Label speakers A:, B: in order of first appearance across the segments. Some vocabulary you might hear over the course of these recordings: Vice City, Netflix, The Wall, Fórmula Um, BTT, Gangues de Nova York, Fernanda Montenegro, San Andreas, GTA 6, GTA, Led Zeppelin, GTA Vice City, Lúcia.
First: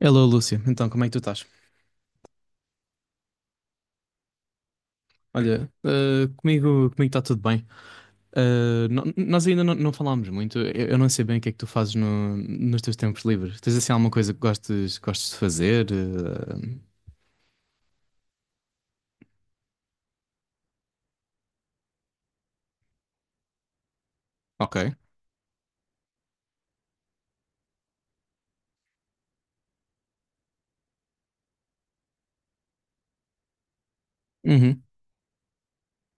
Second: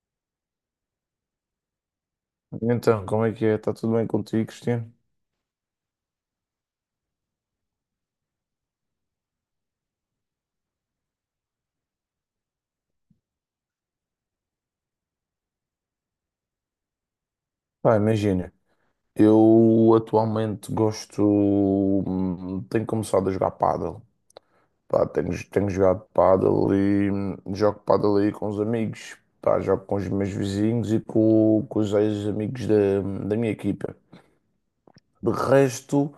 A: Hello, Lúcia. Então, como é que tu estás?
B: Então, como é que é? Está tudo bem contigo, Cristiano?
A: Olha, comigo está tudo bem. Nós ainda não falámos muito. Eu não sei bem o que é que tu fazes nos teus tempos livres. Tens assim alguma coisa que gostes de fazer?
B: Pá, imagina, eu atualmente gosto, tenho começado a jogar pádel.
A: Ok.
B: Pá, tenho jogado pádel e jogo pádel aí com os amigos. Pá, jogo com os meus vizinhos e com os ex-amigos da minha equipa.
A: Uhum.
B: De resto,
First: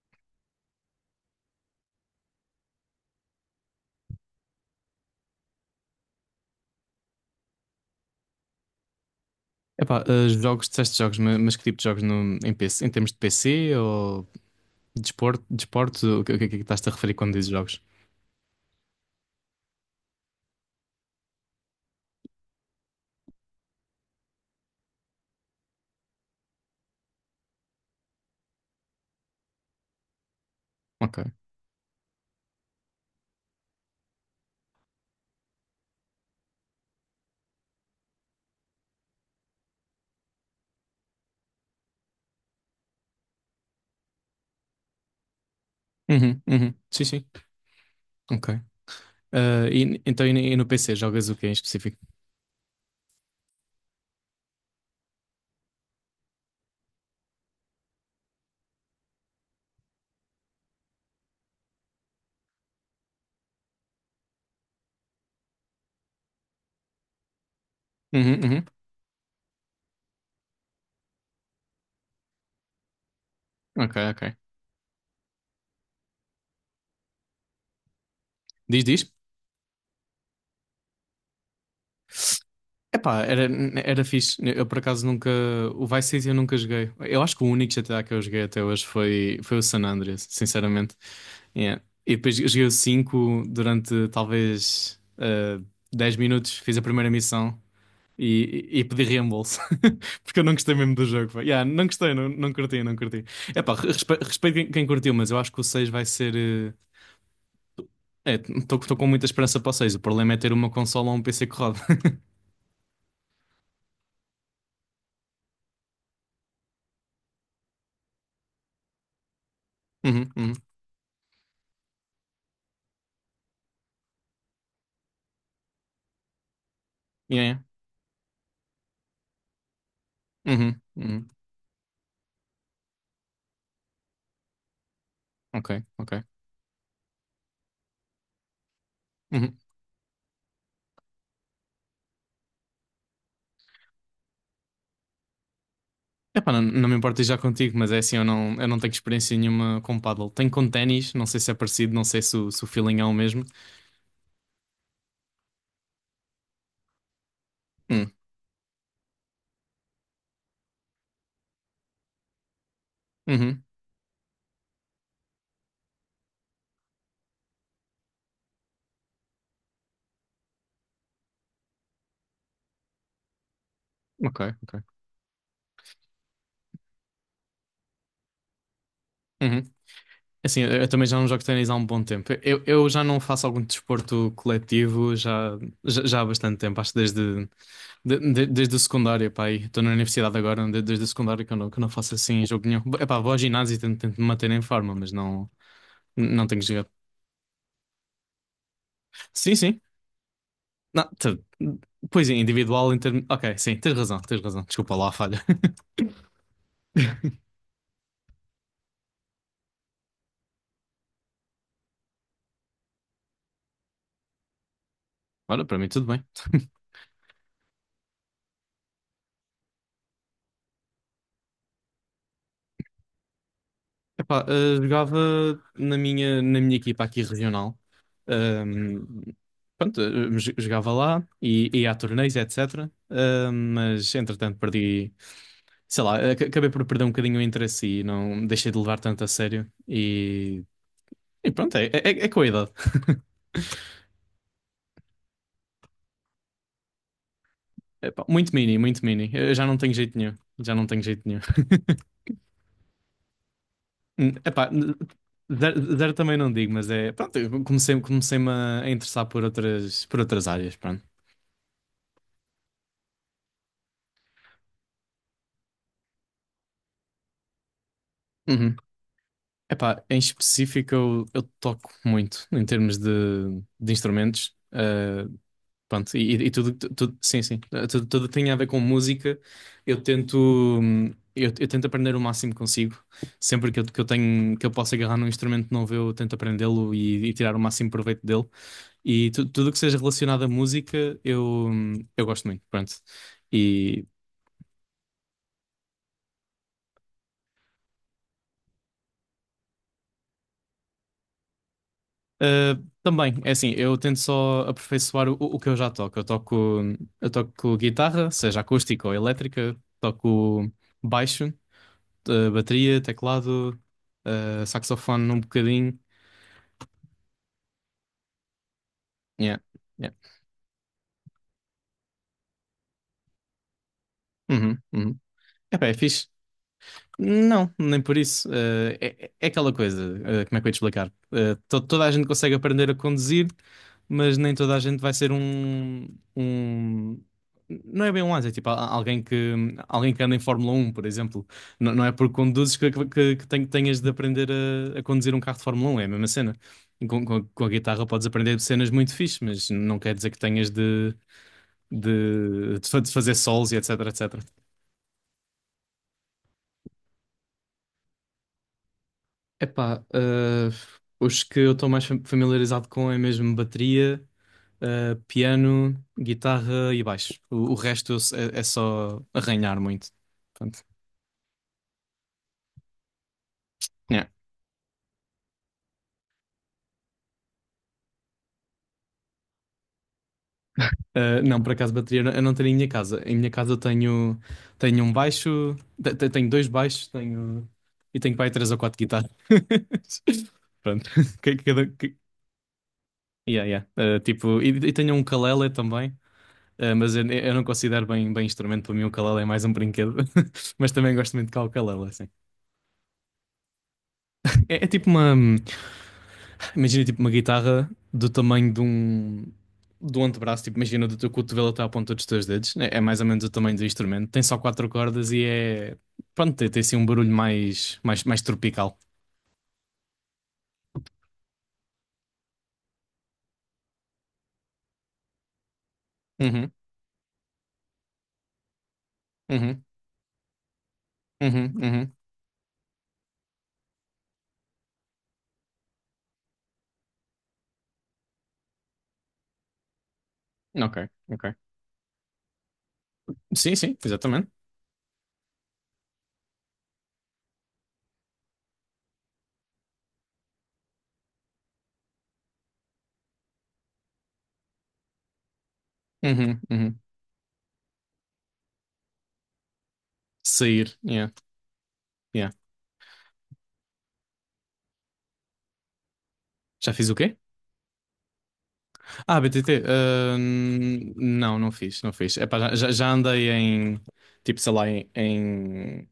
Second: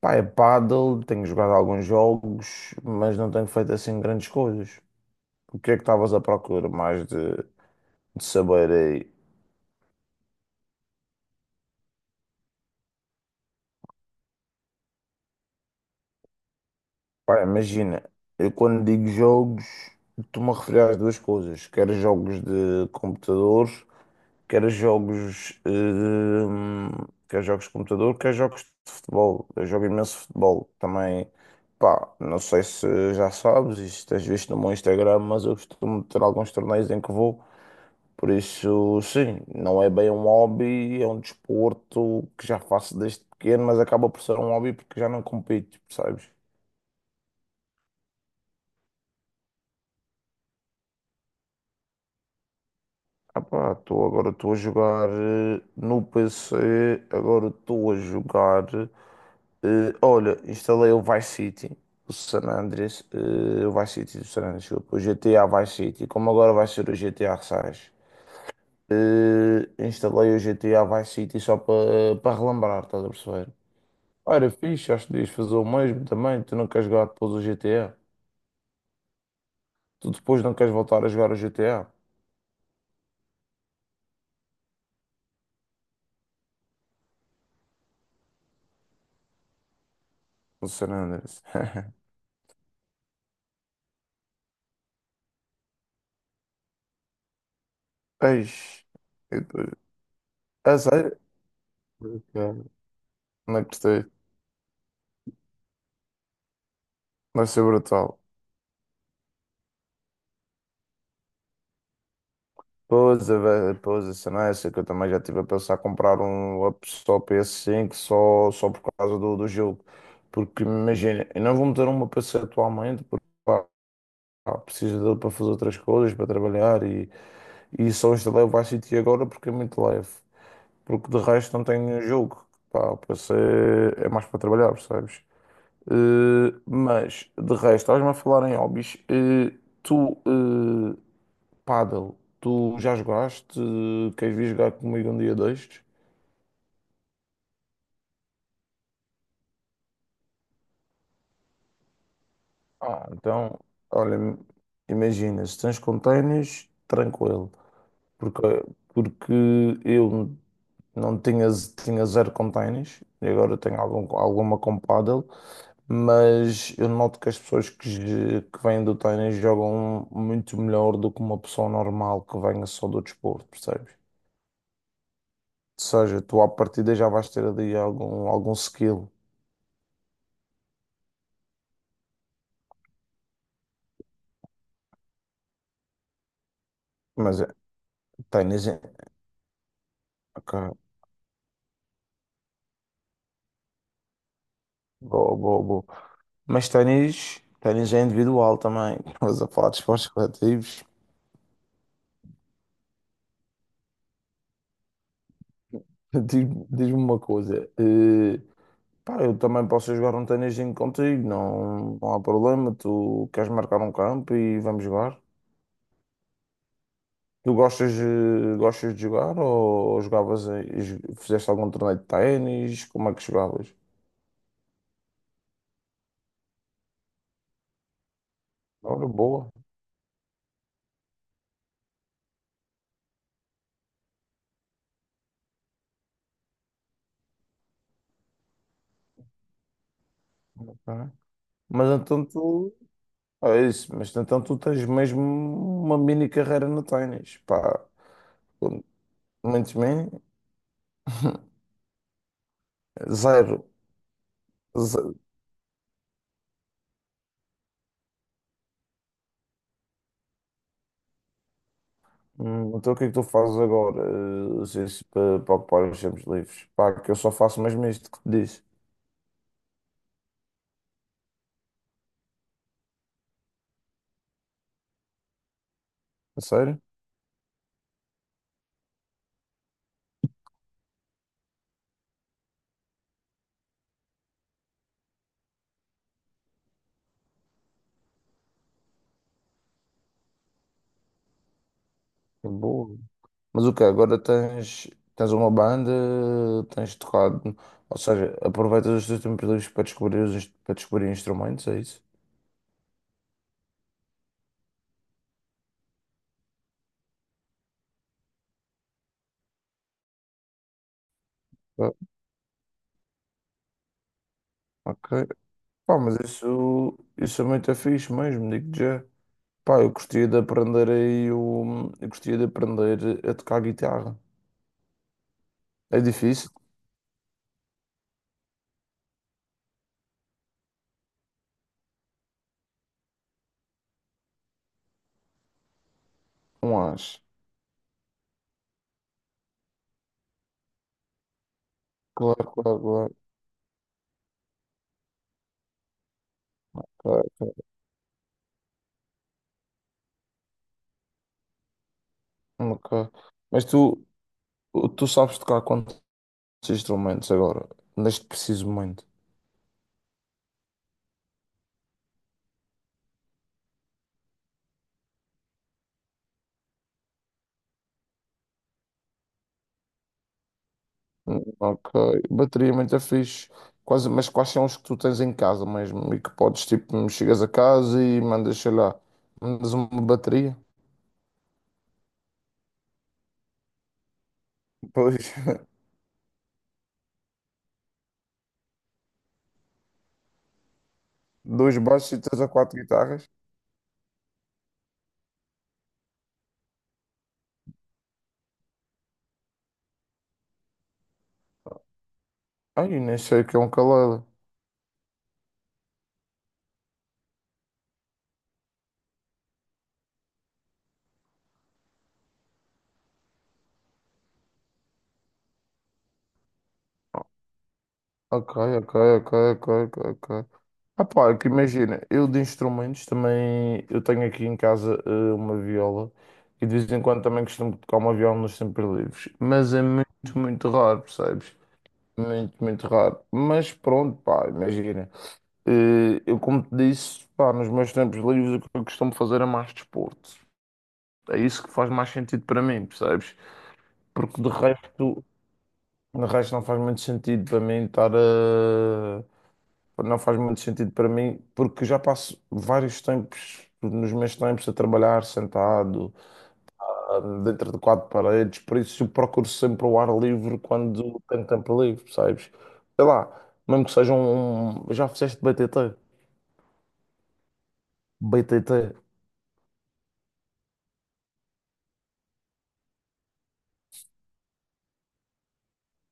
B: pá, é pádel, tenho jogado alguns jogos, mas não tenho feito assim grandes coisas. O que é que estavas à procura mais de saber aí?
A: Epá, jogos, disseste jogos, mas que tipo de jogos no, em PC, em termos de PC ou desporto, o que é que estás-te a referir quando
B: Pá,
A: dizes jogos?
B: imagina, eu quando digo jogos, estou-me a referir às duas coisas, quer jogos de computador, quer jogos, hum, quer jogos de computador, quer jogos de futebol. Eu jogo imenso futebol
A: Ok.
B: também. Pá, não sei se já sabes, isto tens visto no meu Instagram, mas eu costumo ter alguns torneios em que vou. Por isso, sim, não é bem um hobby, é um desporto que já faço desde pequeno, mas acaba por ser um hobby porque já não compito, percebes?
A: Uhum, uhum. Sim, sim. Ok. Então, e no PC, jogas o que em específico?
B: Ah pá, agora estou a jogar no PC, agora estou a jogar. Olha, instalei o Vice City, o San Andreas, o Vice City do San Andreas, desculpa, o GTA Vice City, como agora vai ser o GTA 6.
A: Uhum, uhum.
B: Instalei o GTA Vice City só para relembrar, estás a perceber?
A: Ok, ok.
B: Ah, era fixe, acho que devias fazer o mesmo também, tu não queres jogar depois o GTA.
A: Diz, diz.
B: Tu depois não queres voltar a jogar o GTA,
A: Epá, era fixe. Eu por acaso nunca. O Vice City eu nunca joguei. Eu acho que o único GTA que eu joguei até hoje foi o San Andreas,
B: o San
A: sinceramente.
B: Andreas.
A: Yeah. E depois eu joguei o 5 durante talvez 10 minutos, fiz a primeira missão e
B: Eis,
A: pedi
B: eu
A: reembolso.
B: tô-
A: Porque eu não gostei
B: a
A: mesmo do
B: sério?
A: jogo, pá. Yeah, não gostei,
B: Ok.
A: não, não curti, não curti.
B: Não
A: Epá,
B: gostei.
A: respeito quem curtiu, mas eu acho que o 6 vai ser.
B: Vai ser brutal.
A: Estou com muita esperança para o 6. O problema é ter uma consola ou um PC que roda.
B: Pois, a cena é essa que eu também já estive a pensar comprar um laptop PS5 só por causa do jogo.
A: Uhum, uhum.
B: Porque imagina, eu não vou meter uma PC atualmente porque pá, preciso dele para fazer outras coisas, para trabalhar
A: Yeah, yeah.
B: e só instalei o Vice City agora porque é muito leve.
A: Uhum,
B: Porque de
A: uhum.
B: resto não tenho nenhum jogo. Pá, o PC é mais para trabalhar, percebes?
A: Ok, ok.
B: Mas de resto, estás-me a falar em hobbies.
A: Uhum.
B: Tu. eh, Paddle, tu já jogaste? Queres vir jogar comigo um dia destes?
A: Epá, não, não me importo já contigo, mas é assim, eu não tenho experiência nenhuma com paddle. Tenho com ténis, não sei se é parecido, não sei se o feeling é
B: Ah,
A: o mesmo.
B: então, olha, imagina, se tens com tranquilo,
A: Hum,
B: porque, porque eu não tinha, tinha zero com e agora
A: Uhum.
B: tenho algum, alguma com paddle, mas eu noto que as pessoas que vêm do ténis jogam muito melhor do que uma pessoa normal que venha só do desporto, percebes?
A: Ok, ok.
B: Ou seja, tu à partida já vais ter ali algum skill.
A: Uhum. É assim, eu também já não jogo ténis há um bom tempo. Eu já não faço algum desporto coletivo já há bastante tempo, acho que
B: Mas
A: desde, de, de-
B: ténis,
A: desde o secundário, pá, aí. Estou na universidade agora,
B: ok,
A: desde o secundário que eu não faço assim jogo nenhum. Epá, vou ao ginásio e tento me manter em forma, mas
B: boa,
A: não,
B: boa, boa.
A: não tenho
B: Mas
A: jogado.
B: ténis é individual também. Mas a
A: Sim,
B: falar de
A: sim.
B: esportes coletivos,
A: Não, pois é, individual em termos. Ok, sim, tens razão, tens razão. Desculpa lá a falha.
B: diz-me uma coisa. Pá, eu também posso jogar um ténisinho contigo, não, não há problema. Tu queres marcar um campo e vamos jogar.
A: Ora, para mim tudo bem.
B: Tu gostas de jogar ou jogavas, fizeste algum torneio de ténis? Como é que jogavas?
A: Epá, jogava na minha equipa aqui regional. Ahm,
B: Ora, boa.
A: Pronto, jogava lá e ia a torneios, etc. Mas entretanto perdi, sei lá, acabei por perder um bocadinho o interesse e não deixei de levar tanto a sério. E,
B: Ok.
A: e pronto, é,
B: Mas
A: é,
B: então
A: é com a idade.
B: tu Ah, é isso, mas então tu tens mesmo uma mini carreira no ténis, pá,
A: Epá, muito mini, muito mini. Eu já não
B: muito
A: tenho
B: bem,
A: jeito nenhum. Já não tenho jeito nenhum.
B: zero,
A: Epá,
B: zero.
A: zero, zero também não digo, mas é. Pronto, eu comecei-me a interessar por outras áreas, pronto.
B: Então o que é que tu fazes agora, assim, para ocupar os tempos livres? Pá, que eu só faço mesmo isto que te disse,
A: Uhum. Epá, em específico eu toco muito em termos de instrumentos. Pronto, e,
B: a
A: e e tudo,
B: sério?
A: tudo, sim, sim, tudo que tem a ver com música. Eu tento, hum, eu tento aprender o máximo que consigo. Sempre que eu posso agarrar num instrumento novo, eu tento aprendê-lo e tirar o máximo proveito dele. E tudo o que seja relacionado à música, eu gosto
B: Que
A: muito, pronto.
B: boa. Mas o que
A: E
B: agora tens uma banda, tens tocado, ou seja, aproveitas os teus tempos livres para para descobrir instrumentos, é isso?
A: também, é assim, eu tento só aperfeiçoar o que eu já toco. Eu toco guitarra, seja acústica ou elétrica, toco baixo,
B: Ah,
A: bateria, teclado,
B: ok,
A: saxofone um
B: pá,
A: bocadinho.
B: mas isso é muito fixe mesmo, digo já.
A: Yeah,
B: Pá, eu
A: yeah.
B: gostaria de aprender. Eu gostaria de aprender a tocar guitarra.
A: Uhum, uhum. Epá, é
B: É
A: fixe.
B: difícil?
A: Não, nem por isso. É aquela coisa, como é que eu ia te explicar? Toda a gente consegue aprender a conduzir, mas nem toda a gente vai ser um,
B: Não
A: um...
B: acho.
A: Não é bem um asa, é tipo alguém que anda em Fórmula 1, por exemplo. Não, não é porque
B: Claro,
A: conduzes
B: claro,
A: que,
B: claro.
A: que, que ten- tenhas de aprender a conduzir um carro de Fórmula 1, é a mesma cena.
B: Claro,
A: Com, com a
B: claro.
A: com a guitarra podes aprender cenas muito fixe, mas não quer dizer que tenhas de, de, de
B: Ok.
A: fa- de fazer
B: Mas
A: solos e etc, etc.
B: tu sabes tocar quantos instrumentos agora? Neste preciso momento.
A: Epá, os que eu estou mais familiarizado com é mesmo bateria, piano, guitarra e baixo. O resto eu se- é só arranhar muito. Portanto,
B: Ok. Bateria muito é fixe. Quase,
A: yeah.
B: mas quais são os que tu tens em casa mesmo? E que podes, tipo, chegas a casa e mandas uma bateria.
A: Ah, não, por acaso bateria eu não tenho em minha casa. Em minha casa eu tenho um
B: Pois,
A: baixo, tenho dois baixos, tenho para aí três ou quatro guitarras. Pronto. Que-
B: dois
A: Cada,
B: baixos
A: que-
B: e três a quatro guitarras.
A: yeah, yeah. Ah, tipo, e tenho um ukulele também. Ah, mas eu não considero bem instrumento, para mim o ukulele é mais um brinquedo, mas também gosto muito de tocar o ukulele, assim.
B: Ai, nem sei o que é um ukulele.
A: É tipo imagina tipo uma guitarra do tamanho do antebraço, tipo imagina do teu cotovelo até à ponta dos teus dedos, é mais ou menos o tamanho do instrumento, tem só quatro cordas e é, pronto, tem assim um barulho mais
B: Ok, ok,
A: tropical.
B: ok, ok, ok. Ok. Ah, pá, é que imagina, eu de instrumentos também, eu tenho aqui em casa uma viola e
A: Uhum,
B: de vez em quando também costumo tocar uma viola nos tempos livres, mas é
A: uhum,
B: muito, muito raro, percebes?
A: uhum, uhum,
B: Muito, muito raro. Mas pronto, pá, imagina, eu como te disse, pá, nos meus tempos livres o que eu costumo fazer é mais desporto.
A: ok,
B: É
A: ok.
B: isso que faz mais sentido para mim, percebes?
A: Sim, sim,
B: Porque
A: exatamente.
B: de resto não faz muito sentido para mim estar a não faz muito sentido para mim, porque já passo vários tempos, nos meus tempos, a trabalhar sentado,
A: Uhum, uhum.
B: dentro de quatro paredes, por isso eu procuro sempre o ar livre
A: Sair,
B: quando
A: yeah,
B: tenho tempo livre, percebes?
A: yeah.
B: Sei lá, mesmo que seja. Já fizeste BTT?
A: Já fiz o quê?
B: BTT.
A: Ah, BTT, não, não fiz, não fiz. Epá, já andei tipo, sei lá,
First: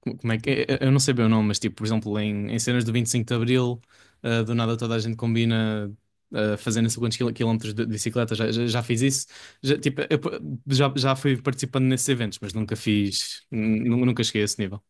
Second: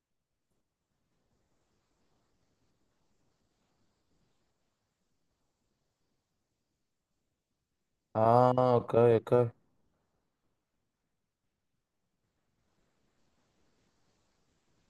A: como é que é? Eu não sei bem o nome, mas tipo, por exemplo, em cenas do 25 de Abril, do nada toda a gente combina fazer não sei quantos quilómetros de bicicleta, já,
B: Ah,
A: já, já
B: ok,
A: fiz isso.
B: ok.
A: Já, tipo, já fui participando nesses eventos, mas nunca fiz, nu- nunca cheguei a esse nível.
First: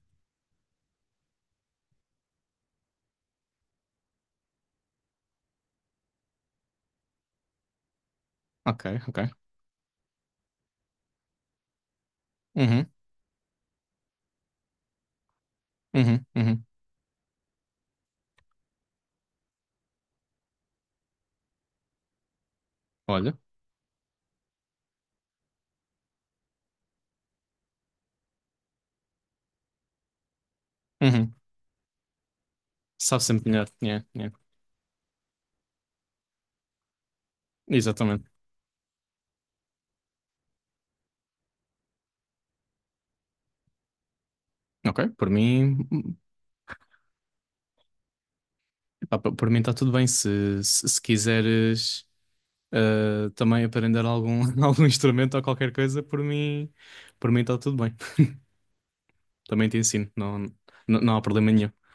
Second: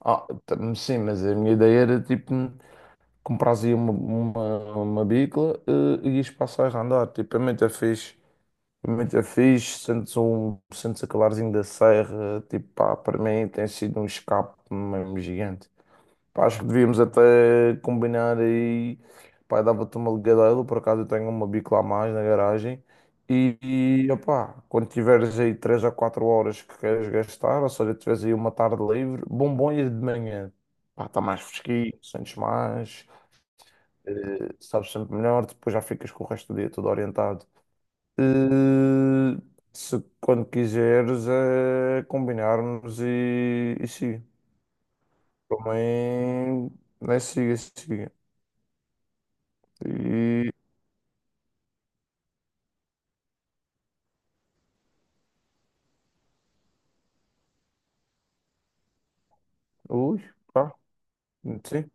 B: Ah, sim, mas a minha ideia era tipo. Compras uma bicla e ias passar a andar. Tipo, a mim é muito fixe.
A: Ok,
B: Muito
A: ok.
B: é fixe, sentes aquele arzinho da serra, tipo,
A: Uhum,
B: pá, para mim tem sido um escape mesmo gigante.
A: uhum,
B: Pá, acho
A: uhum.
B: que devíamos até combinar aí, pá, dava-te uma ligadela, por acaso eu tenho uma bico lá a mais na garagem,
A: Olha,
B: e opá, quando tiveres aí 3 a 4 horas que queres gastar, ou seja, tiveres aí uma tarde livre, bom ir de manhã, pá, está
A: uhum.
B: mais fresquinho, sentes mais,
A: Sabe sempre melhor, yeah, yeah.
B: sabes sempre melhor, depois já ficas com o resto do dia todo orientado.
A: Exatamente.
B: Eh, Se quando quiseres é combinarmos e siga.
A: Ok, por mim.
B: Também né, siga, siga.
A: Ah, por mim está tudo bem.
B: E
A: Se quiseres também aprender algum instrumento ou qualquer coisa, por mim está tudo bem. Também te ensino,
B: ui,
A: não,
B: pá,
A: não, não há problema nenhum.
B: sim.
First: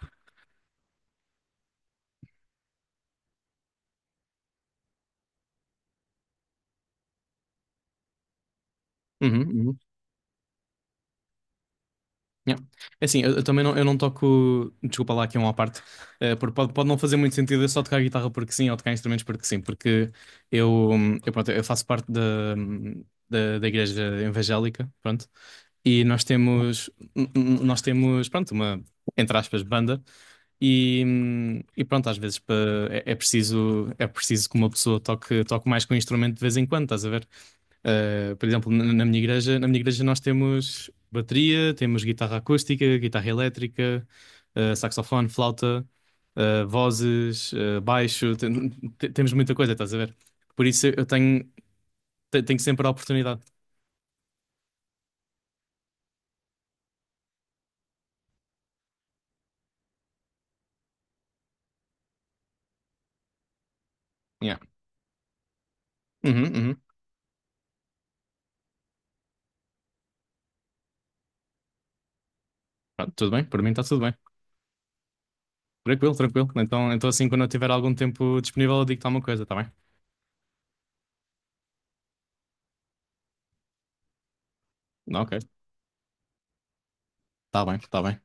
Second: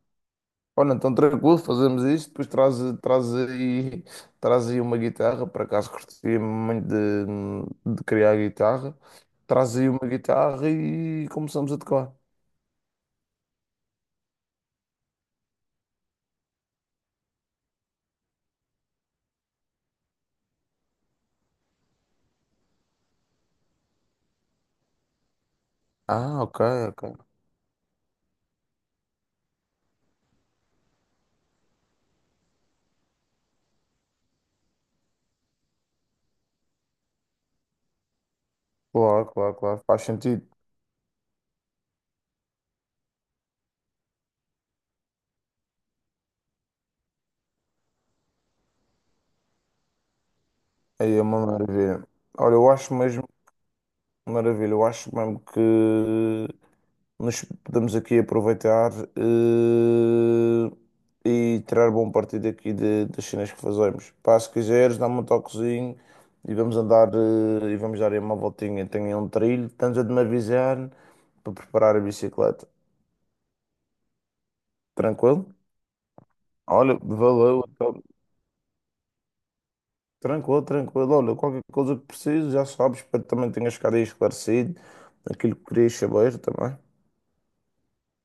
B: Olha, então tranquilo, fazemos isto, depois traz aí, traz aí uma guitarra, por acaso curtia muito de criar guitarra.
A: Uhum,
B: Traz
A: uhum.
B: aí uma guitarra e começamos a tocar.
A: Yeah. É assim, eu também não, eu não toco. Desculpa lá, aqui é uma à parte. Porque pode não fazer muito sentido eu só tocar guitarra porque sim ou tocar instrumentos porque sim, porque eu faço parte hum, da igreja evangélica, pronto, e nós
B: Ah, ok,
A: temos, n-
B: ok.
A: n- nós temos, pronto, uma, entre aspas, banda. E pronto, às vezes é preciso que uma pessoa toque mais com o instrumento de vez em quando, estás a ver? Por exemplo,
B: Claro, claro,
A: na minha
B: claro. Faz
A: igreja nós
B: sentido.
A: temos bateria, temos guitarra acústica, guitarra elétrica, saxofone, flauta, vozes, baixo, temos muita coisa, estás a ver? Por isso eu
B: Aí é
A: tenho,
B: uma maravilha.
A: te-
B: Olha,
A: tenho
B: eu
A: sempre a
B: acho mesmo.
A: oportunidade.
B: Maravilha, eu acho mesmo que nos podemos aqui aproveitar eh, e tirar bom partido aqui das cenas que fazemos. Pá, se
A: Yeah.
B: quiseres, dá-me um toquezinho
A: Uhum,
B: e vamos
A: uhum.
B: andar e vamos dar aí uma voltinha. Tenho aí um trilho, estamos a de me avisar para preparar a bicicleta.
A: Pronto, tudo bem, por mim está tudo bem.
B: Tranquilo?
A: Tranquilo, tranquilo. Então,
B: Olha,
A: então assim, quando eu
B: valeu.
A: tiver algum
B: Então.
A: tempo disponível, eu digo-te alguma coisa, está bem?
B: Tranquilo, tranquilo. Olha, qualquer coisa que preciso, já sabes, espero que também tenhas ficado aí esclarecido
A: Ok.
B: aquilo que querias saber também.
A: Tá bem, tá bem.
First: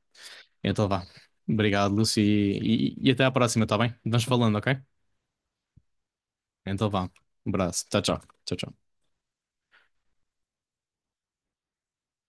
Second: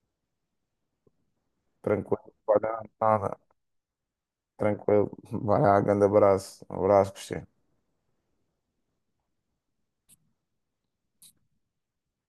A: Então vá. Obrigado, Lúcio,
B: Tranquilo, não
A: e até à
B: nada.
A: próxima, tá bem? Vamos falando, ok?
B: Tranquilo. Vai lá, grande abraço. Um
A: Então vá.
B: abraço, Cristiano.
A: Um abraço. Tchau, tchau. Tchau, tchau.